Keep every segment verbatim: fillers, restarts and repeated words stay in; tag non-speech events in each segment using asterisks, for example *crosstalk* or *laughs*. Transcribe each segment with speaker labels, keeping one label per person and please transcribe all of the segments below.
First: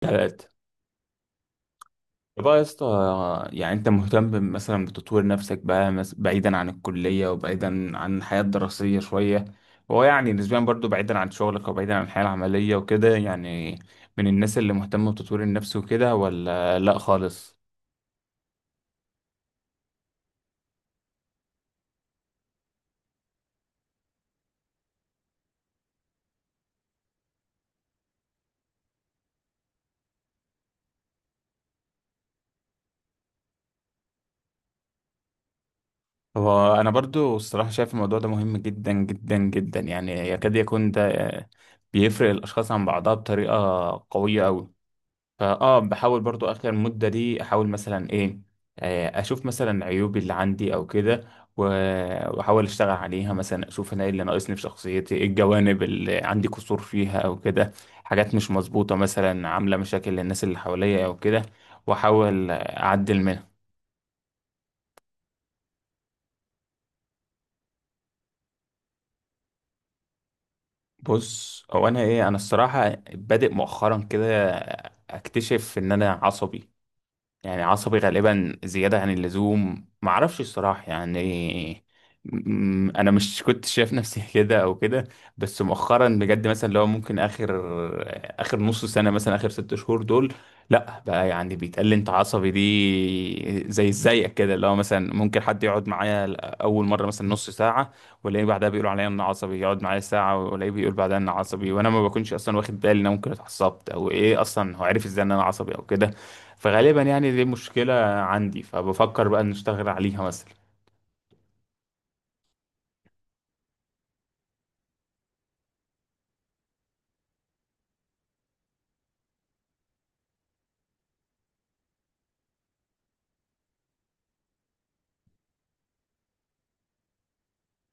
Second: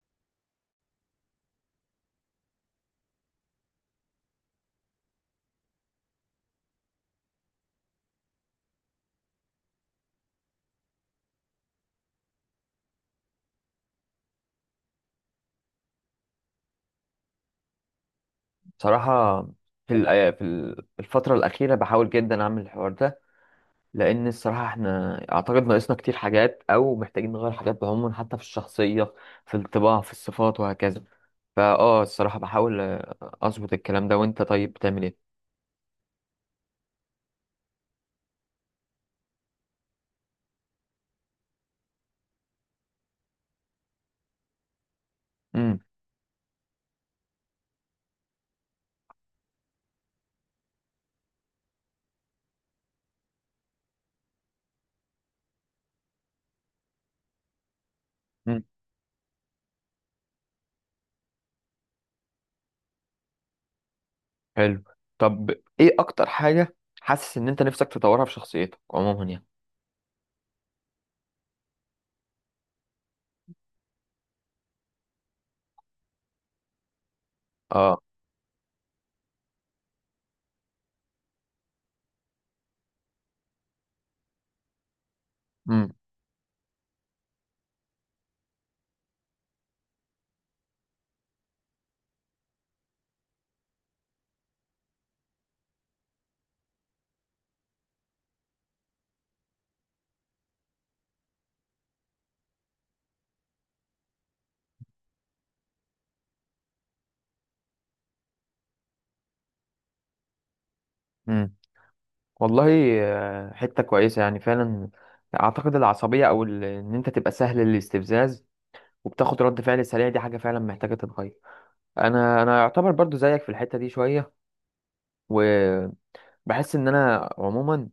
Speaker 1: تلاتة بقى يا اسطى. يعني انت مهتم مثلا بتطوير نفسك بقى مس- بعيدا عن الكلية وبعيدا عن الحياة الدراسية شوية. هو يعني نسبيا برضو بعيدا عن شغلك وبعيدا عن الحياة العملية وكده، يعني من الناس اللي مهتمة بتطوير النفس وكده ولا لا خالص؟
Speaker 2: صراحة. في الأي- في ال- في الفترة الأخيرة بحاول جدا أعمل الحوار ده، لأن الصراحة إحنا أعتقد ناقصنا كتير حاجات، أو محتاجين نغير حاجات بعموم، حتى في الشخصية، في الطباع، في الصفات، وهكذا. فأه الصراحة بحاول آه، أظبط الكلام ده. وأنت طيب بتعمل إيه؟
Speaker 1: هو انا برضو الصراحة شايف الموضوع ده مهم جدا جدا جدا، يعني يكاد يكون ده بيفرق الاشخاص عن بعضها بطريقة قوية أوي. فاه
Speaker 2: امم،
Speaker 1: بحاول برضو اخر المدة دي احاول مثلا ايه، آه، اشوف مثلا عيوبي اللي عندي او كده، و- واحاول اشتغل عليها، مثلا اشوف انا ايه اللي ناقصني في شخصيتي، ايه الجوانب اللي عندي قصور فيها او كده، حاجات مش
Speaker 2: امم.
Speaker 1: مظبوطة مثلا عاملة مشاكل للناس اللي حواليا او كده، واحاول اعدل منها.
Speaker 2: حلو. طب، إيه أكتر حاجة حاسس إن أنت نفسك تطورها في شخصيتك عموما يعني؟
Speaker 1: بص هو انا ايه، انا الصراحة بادئ مؤخرا كده اكتشف ان انا عصبي، يعني عصبي
Speaker 2: أه.
Speaker 1: غالبا زيادة عن اللزوم، معرفش الصراحة يعني. م- أنا مش *laughs* كنت شايف نفسي كده أو كده، بس
Speaker 2: امم،
Speaker 1: مؤخرا بجد مثلا لو ممكن آخر آخر نص سنة، مثلا آخر ست شهور دول، لأ بقى يعني بيتقال لي أنت عصبي دي، زي زيك كده، اللي هو مثلا ممكن حد يقعد معايا أول مرة مثلا نص ساعة والاقيه بعدها بيقولوا عليا إن عصبي، يقعد معايا ساعة والاقيه بيقول بعدها إن عصبي، وأنا ما بكونش أصلا واخد بالي إن أنا ممكن اتعصبت أو إيه، أصلا هو عارف إزاي إن أنا عصبي أو كده. فغالبا يعني دي مشكلة عندي، فبفكر بقى نشتغل عليها مثلا.
Speaker 2: امم. والله، آه، حتة كويسة يعني فعلا. أعتقد العصبية أو ال- إن أنت تبقى سهل الاستفزاز، وبتاخد رد فعل سريع، دي حاجة فعلا محتاجة تتغير. انا انا يعتبر برضو زيك في الحتة دي شوية، وبحس ان انا عموما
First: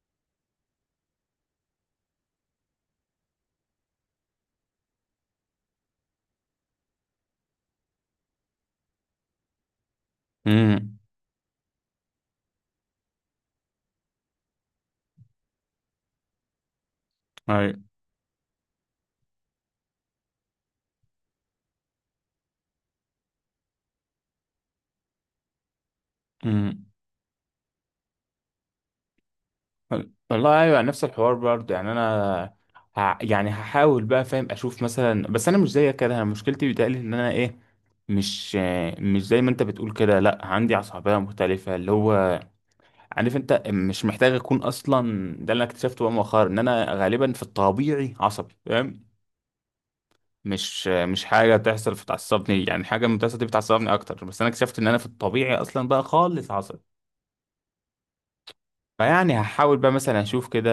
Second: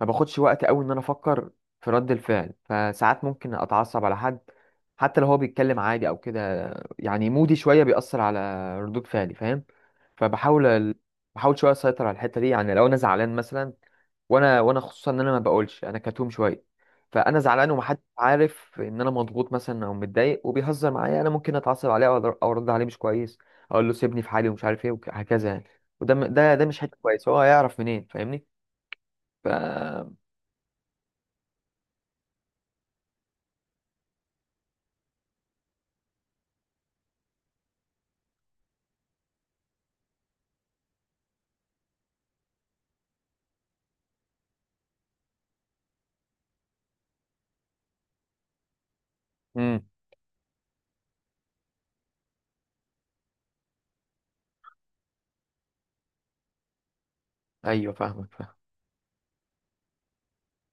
Speaker 2: ما باخدش وقت قوي ان انا افكر في رد الفعل، فساعات ممكن اتعصب على حد حتى لو هو بيتكلم عادي او كده. يعني مودي شوية بيأثر على ردود فعلي، فاهم؟ فبحاول ال-
Speaker 1: امم،
Speaker 2: بحاول شوية اسيطر على الحتة دي. يعني لو انا زعلان مثلا، وانا وانا خصوصا ان انا ما بقولش، انا كتوم شويه. فانا زعلان
Speaker 1: ايوه.
Speaker 2: ومحدش عارف ان انا مضغوط مثلا او متضايق، وبيهزر معايا، انا ممكن اتعصب عليه او أر- أو ارد عليه مش كويس. اقول له سيبني في حالي ومش عارف ايه وهكذا يعني. وده م- ده ده مش
Speaker 1: امم.
Speaker 2: حته كويسه، هو هيعرف منين؟ فاهمني؟ ف
Speaker 1: والله ايوه نفس الحوار برضه، يعني انا ه... يعني هحاول بقى، فاهم، اشوف مثلا. بس انا مش زيك كده، انا مشكلتي بيتهيألي ان انا ايه، مش مش زي ما انت بتقول كده، لا عندي عصبية مختلفة، اللي هو عارف انت مش محتاج اكون اصلا، ده اللي انا اكتشفته بقى مؤخرا ان انا غالبا في الطبيعي عصبي، فاهم؟
Speaker 2: امم.
Speaker 1: مش مش حاجة تحصل فتعصبني، يعني حاجة من بتحصل دي بتعصبني أكتر، بس أنا اكتشفت إن أنا في الطبيعي أصلا بقى خالص عصبي.
Speaker 2: ايوه، فاهمك.
Speaker 1: فيعني هحاول بقى مثلا أشوف كده،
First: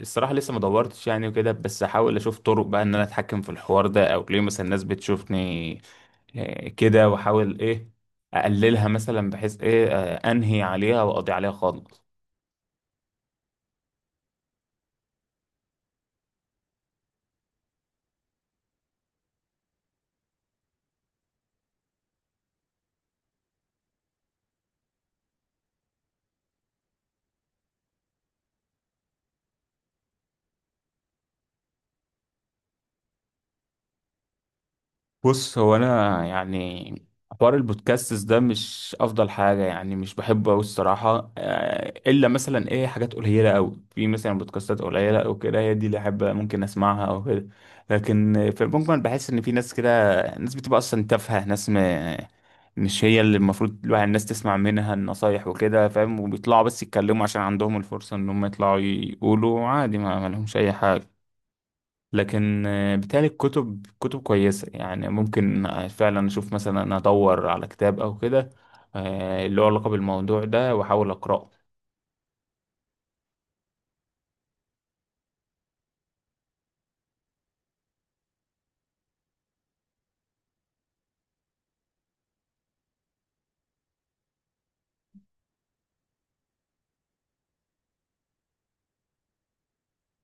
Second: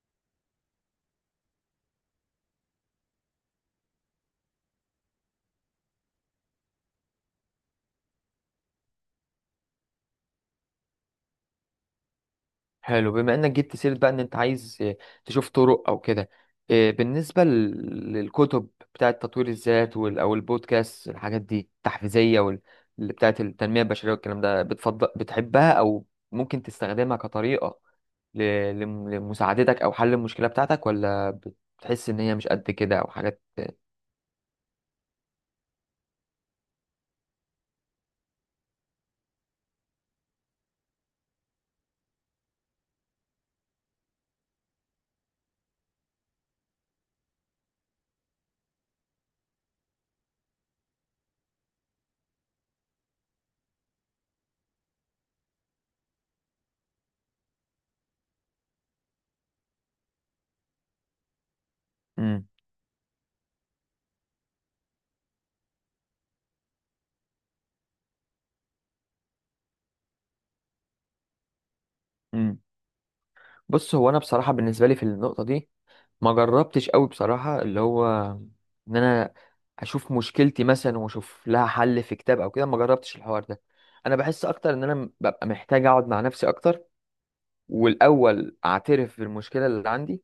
Speaker 1: الصراحة لسه ما دورتش يعني وكده، بس هحاول أشوف طرق بقى إن أنا أتحكم في الحوار ده، أو ليه مثلا الناس بتشوفني آه، كده، وأحاول إيه أقللها مثلا، بحيث إيه آه، أنهي عليها وأقضي عليها خالص.
Speaker 2: حلو، بما انك جبت سيرة بقى ان انت عايز، آه، تشوف طرق او كده. آه، بالنسبة لل- للكتب بتاعة تطوير الذات وال- او البودكاست، الحاجات دي التحفيزية وال- اللي بتاعة التنمية البشرية والكلام ده، بتفضل بتحبها او ممكن تستخدمها كطريقة ل- لم- لمساعدتك او حل المشكلة بتاعتك، ولا بتحس ان هي مش قد كده او حاجات؟
Speaker 1: بص هو انا يعني حوار البودكاستس ده مش افضل حاجه، يعني مش بحبه قوي الصراحه، آه، الا مثلا ايه حاجات قليله قوي، في مثلا بودكاستات قليله او كده، هي دي اللي احب ممكن اسمعها او كده. لكن في المجمل بحس ان في ناس كده، ناس بتبقى اصلا تافهه، ناس م... مش هي اللي المفروض الواحد الناس تسمع منها النصايح وكده، فاهم، وبيطلعوا بس يتكلموا عشان عندهم الفرصه ان هم يطلعوا يقولوا عادي، ما ما لهمش اي حاجه.
Speaker 2: مم.
Speaker 1: لكن آه، بالتالي الكتب كتب كويسة، يعني ممكن آه، فعلا أشوف مثلا أدور على كتاب أو كده، آه، اللي هو علاقة بالموضوع ده وأحاول أقرأه.
Speaker 2: مم. بص، هو انا بصراحة بالنسبة لي في النقطة دي ما جربتش قوي بصراحة، اللي هو ان انا اشوف مشكلتي مثلا واشوف لها حل في كتاب او كده، ما جربتش الحوار ده. انا بحس اكتر ان انا ببقى محتاج اقعد مع نفسي اكتر، والاول اعترف بالمشكلة اللي عندي،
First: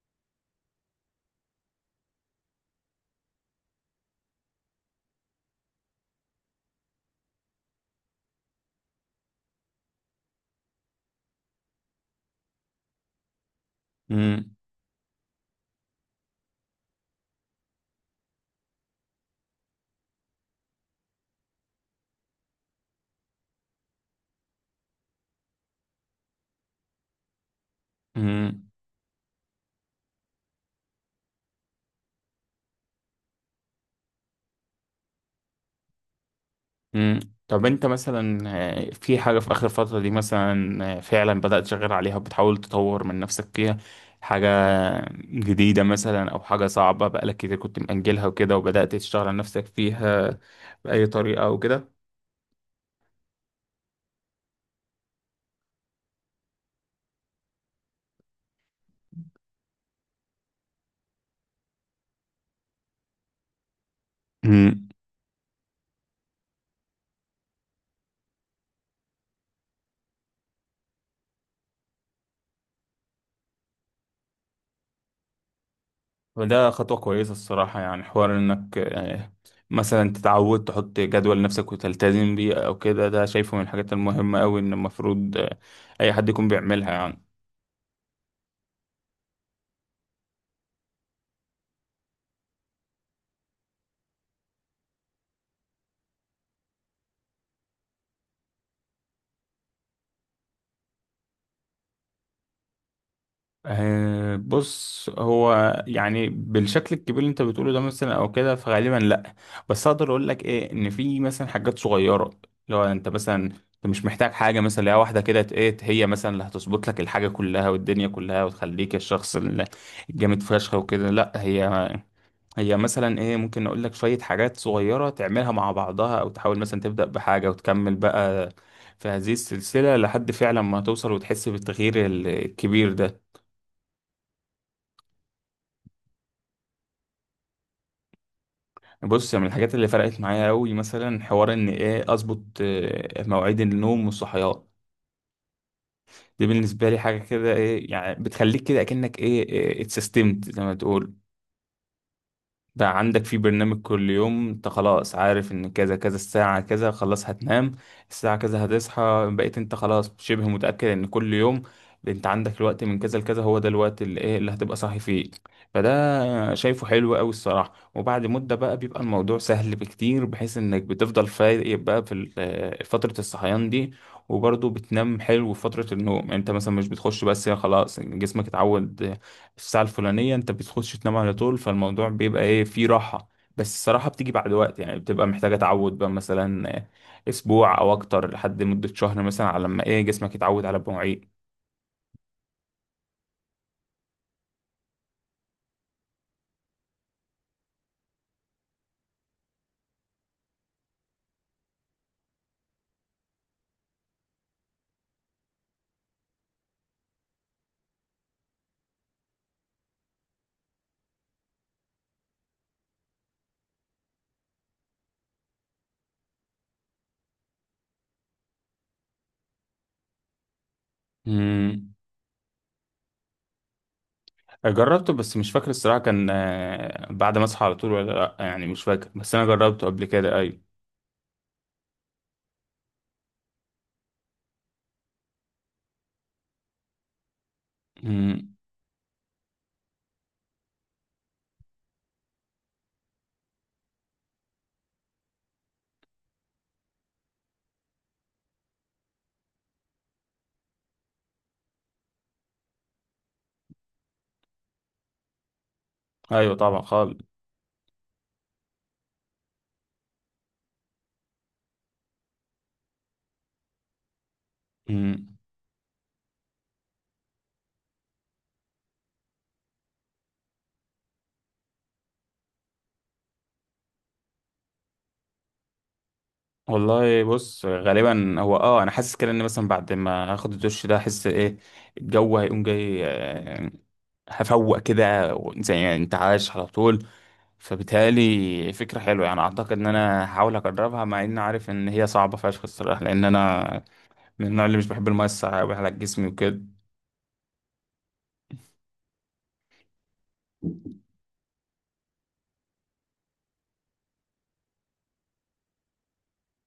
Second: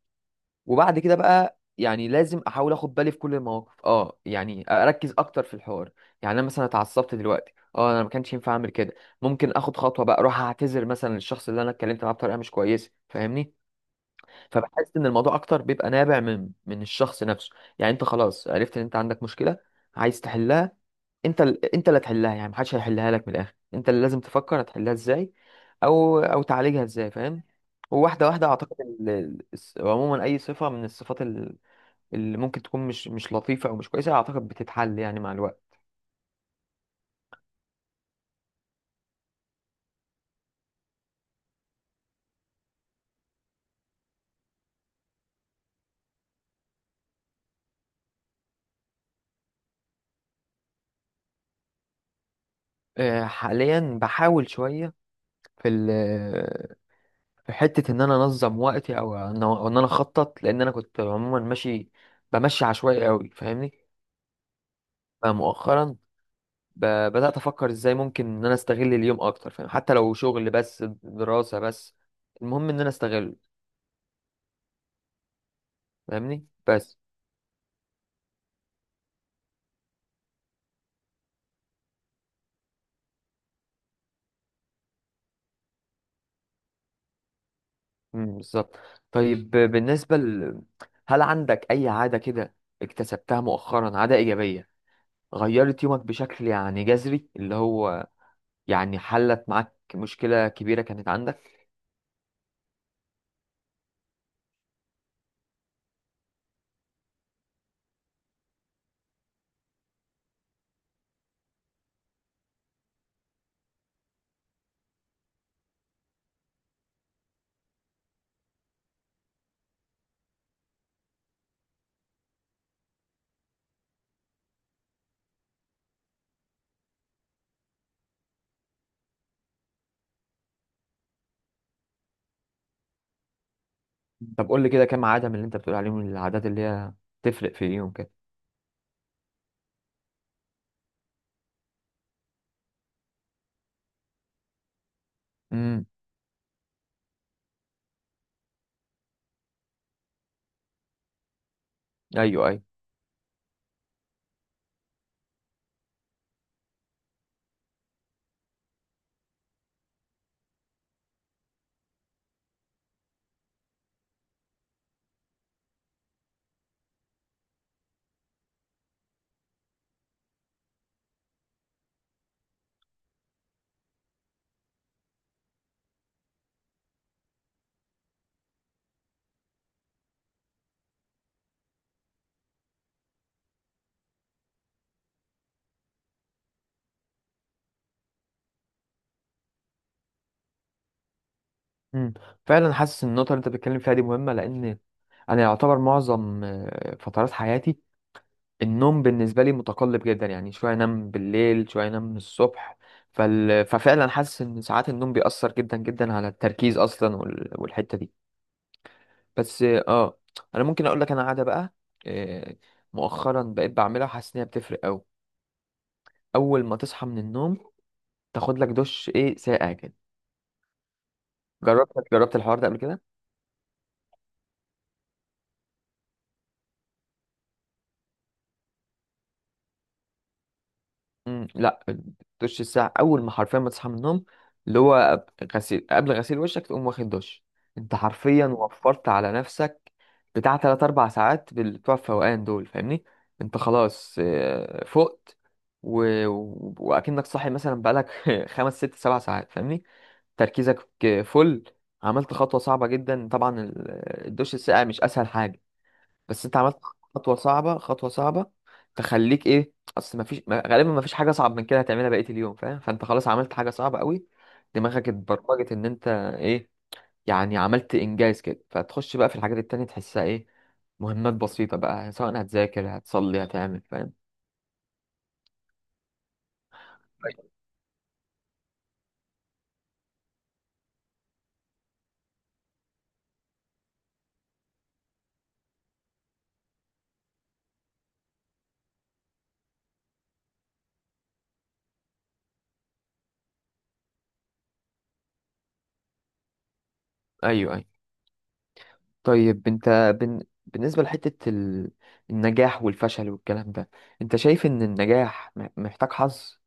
Speaker 2: وبعد كده بقى يعني لازم احاول اخد بالي في كل المواقف، اه يعني اركز اكتر في الحوار. يعني انا مثلا اتعصبت دلوقتي، اه انا ما كانش ينفع اعمل كده. ممكن اخد خطوة بقى، اروح اعتذر مثلا للشخص اللي انا اتكلمت معاه بطريقة مش كويسة، فاهمني؟
Speaker 1: مم.
Speaker 2: فبحس ان الموضوع اكتر بيبقى نابع من من الشخص نفسه. يعني انت خلاص عرفت ان انت عندك مشكله، عايز تحلها، انت ال... انت اللي هتحلها، يعني محدش هيحلها لك، من الاخر انت اللي لازم تفكر هتحلها ازاي، او او تعالجها ازاي، فاهم؟ وواحده واحده،
Speaker 1: مم.
Speaker 2: اعتقد ال... ال- الس- عموما اي صفه من الصفات ال- اللي ممكن تكون مش مش لطيفه او مش كويسه، اعتقد بتتحل يعني مع الوقت.
Speaker 1: مم. طب أنت مثلا، آه، في حاجة في آخر فترة دي مثلا آه، فعلا بدأت تشتغل عليها وبتحاول تطور من نفسك فيها، حاجة جديدة مثلا، أو حاجة صعبة بقالك كتير كنت مأجلها وكده وبدأت تشتغل على نفسك فيها بأي طريقة أو كده؟
Speaker 2: آه، حاليا بحاول شويه في في حتة إن أنا أنظم وقتي أو إن أو إن أنا أخطط، لأن أنا كنت عموما ماشي بمشي عشوائي أوي، فاهمني؟ فمؤخرا ب- بدأت أفكر إزاي ممكن إن أنا أستغل اليوم أكتر، فاهم؟ حتى لو شغل بس دراسة بس، المهم إن أنا أستغله، فاهمني؟
Speaker 1: وده خطوة
Speaker 2: بس
Speaker 1: كويسة الصراحة، يعني حوار انك آه، مثلا تتعود تحط جدول لنفسك وتلتزم بيه او كده، ده شايفه من الحاجات المهمة اوي، ان المفروض آه، اي حد يكون بيعملها يعني.
Speaker 2: مم، بالظبط. طيب، ب- بالنسبة ل... هل عندك أي عادة كده اكتسبتها مؤخرا، عادة إيجابية غيرت يومك بشكل يعني جذري، اللي هو يعني حلت معاك مشكلة كبيرة كانت عندك؟
Speaker 1: آه، بص هو يعني بالشكل الكبير اللي انت بتقوله ده مثلا او كده فغالبا لا، بس اقدر اقول لك ايه، ان في مثلا حاجات صغيرة. لو انت مثلا، انت مش محتاج حاجة مثلا لو واحدة كده ت- ايه هي مثلا اللي هتظبط لك الحاجة كلها والدنيا كلها وتخليك الشخص ال- الجامد فشخ وكده، لا، هي هي مثلا ايه، ممكن اقول لك شوية حاجات صغيرة تعملها مع بعضها، او تحاول مثلا تبدأ بحاجة وتكمل بقى في هذه السلسلة لحد فعلا ما توصل وتحس بالتغيير ال- الكبير ده.
Speaker 2: طب قول لي كده، كام عاده من اللي انت بتقول عليهم، العادات اللي هي تفرق في اليوم كده؟
Speaker 1: بص من الحاجات اللي فرقت معايا قوي مثلا، حوار ان ايه اظبط آه، مواعيد النوم والصحيان.
Speaker 2: امم.
Speaker 1: دي بالنسبة لي حاجة كده ايه، يعني بتخليك كده اكنك ايه آه، اتسيستمت زي ما تقول،
Speaker 2: ايوه، ايوه.
Speaker 1: بقى عندك في برنامج كل يوم، انت خلاص عارف ان كذا كذا، الساعة كذا خلاص هتنام، الساعة كذا هتصحى، بقيت انت خلاص شبه متأكد ان كل يوم انت عندك الوقت من كذا لكذا، هو ده الوقت اللي ايه اللي هتبقى صاحي فيه. فده شايفه حلو قوي الصراحة، وبعد مدة بقى بيبقى الموضوع سهل بكتير، بحيث انك بتفضل فايق بقى في ال- آه، فترة الصحيان دي، وبرضه بتنام حلو في فترة النوم، يعني انت مثلا مش بتخش بس خلاص جسمك اتعود، في الساعة الفلانية انت بتخش تنام على طول، فالموضوع بيبقى ايه، فيه راحة. بس الصراحة بتيجي بعد وقت، يعني بتبقى محتاجة تعود بقى مثلا اسبوع او اكتر، لحد مدة شهر مثلا، على ما ايه جسمك يتعود على المواعيد.
Speaker 2: امم فعلا حاسس ان النقطه اللي انت بتتكلم فيها دي مهمه، لان انا يعتبر معظم آه، فترات حياتي، النوم بالنسبه لي متقلب جدا، يعني شويه انام بالليل، شويه انام الصبح. فال... ففعلا حاسس ان ساعات النوم بيأثر جدا جدا على التركيز اصلا وال... والحته دي. بس اه آه، انا ممكن اقول لك انا عاده بقى، آه، مؤخرا بقيت بعملها وحاسس ان هي بتفرق قوي. اول ما تصحى من النوم، تاخد لك دش ايه ساقع كده.
Speaker 1: امم.
Speaker 2: جربت جربت الحوار ده قبل كده؟
Speaker 1: جربته، بس مش فاكر الصراحة كان آه، بعد ما اصحى على طول ولا لا، يعني مش فاكر، بس انا جربته قبل كده ايوه.
Speaker 2: امم، لا، الدش الساقع اول ما حرفيا ما تصحى من النوم، اللي هو قبل غسيل قبل غسيل وشك، تقوم واخد دش. انت حرفيا
Speaker 1: امم.
Speaker 2: وفرت على نفسك بتاع تلاتة اربع ساعات بال- بتوع الفوقان دول، فاهمني؟ انت خلاص آه، فقت، و... و- واكنك صاحي مثلا بقالك *laughs* خمس ست سبع ساعات، فاهمني؟ تركيزك. فل عملت خطوة صعبة جدا طبعا، ال- الدش الساقع مش اسهل حاجة، بس
Speaker 1: ايوه
Speaker 2: انت عملت
Speaker 1: طبعا خالص.
Speaker 2: خطوه صعبه، خطوه صعبه تخليك ايه. اصل ما فيش، غالبا ما فيش حاجه اصعب من كده هتعملها بقيه اليوم، فاهم؟ فانت خلاص عملت حاجه صعبه قوي، دماغك
Speaker 1: امم.
Speaker 2: اتبرمجت ان انت ايه، يعني عملت انجاز كده، فتخش بقى في الحاجات التانية تحسها ايه، مهمات بسيطه بقى، سواء هتذاكر، هتصلي، هتعمل، فاهم؟
Speaker 1: والله بص غالبا هو اه انا حاسس كده ان مثلا بعد ما هاخد الدش ده احس ايه، الجو هيقوم جاي، آه، هفوق كده و- زي انتعاش على طول، فبالتالي فكرة حلوة يعني، اعتقد ان انا هحاول اجربها، مع اني عارف ان هي صعبة فشخ الصراحة، لان انا من النوع اللي مش بحب المية الساقعة أوي على جسمي وكده.
Speaker 2: ايوه، ايوه. طيب انت، بن... بالنسبه لحته ال... النجاح والفشل والكلام ده، انت شايف ان النجاح م- محتاج حظ،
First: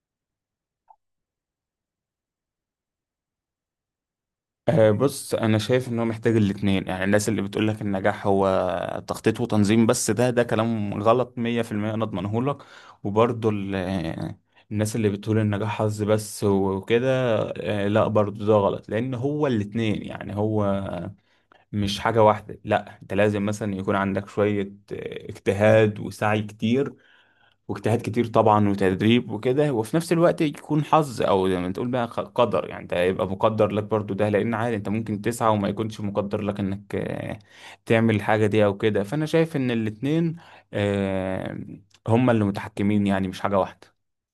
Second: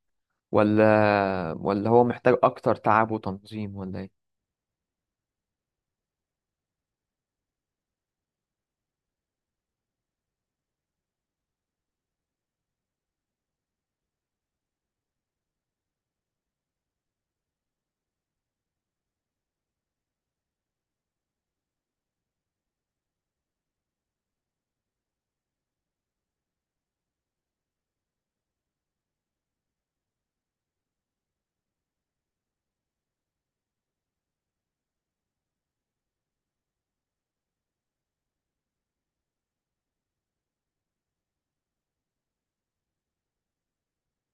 Speaker 2: ولا ولا هو محتاج اكتر تعب وتنظيم ولا ايه؟
Speaker 1: أه بص انا شايف ان هو محتاج الاتنين، يعني الناس اللي بتقول لك النجاح هو تخطيط وتنظيم بس، ده ده كلام غلط مية بالمية، انا اضمنه لك. وبرضه ال- آه، الناس اللي بتقول النجاح حظ بس وكده، آه، لا برضه ده غلط، لان هو الاتنين، يعني هو مش حاجة واحدة، لا، انت لازم مثلا يكون عندك شوية آه، اجتهاد وسعي كتير، واجتهاد كتير طبعا وتدريب وكده، وفي نفس الوقت يكون حظ، او زي ما تقول بقى، خ- قدر، يعني انت هيبقى مقدر لك برضو ده، لان عادي انت ممكن تسعى وما يكونش مقدر لك انك آه، تعمل الحاجة دي او كده. فانا شايف ان الاتنين آه، هما اللي متحكمين، يعني مش حاجة واحدة.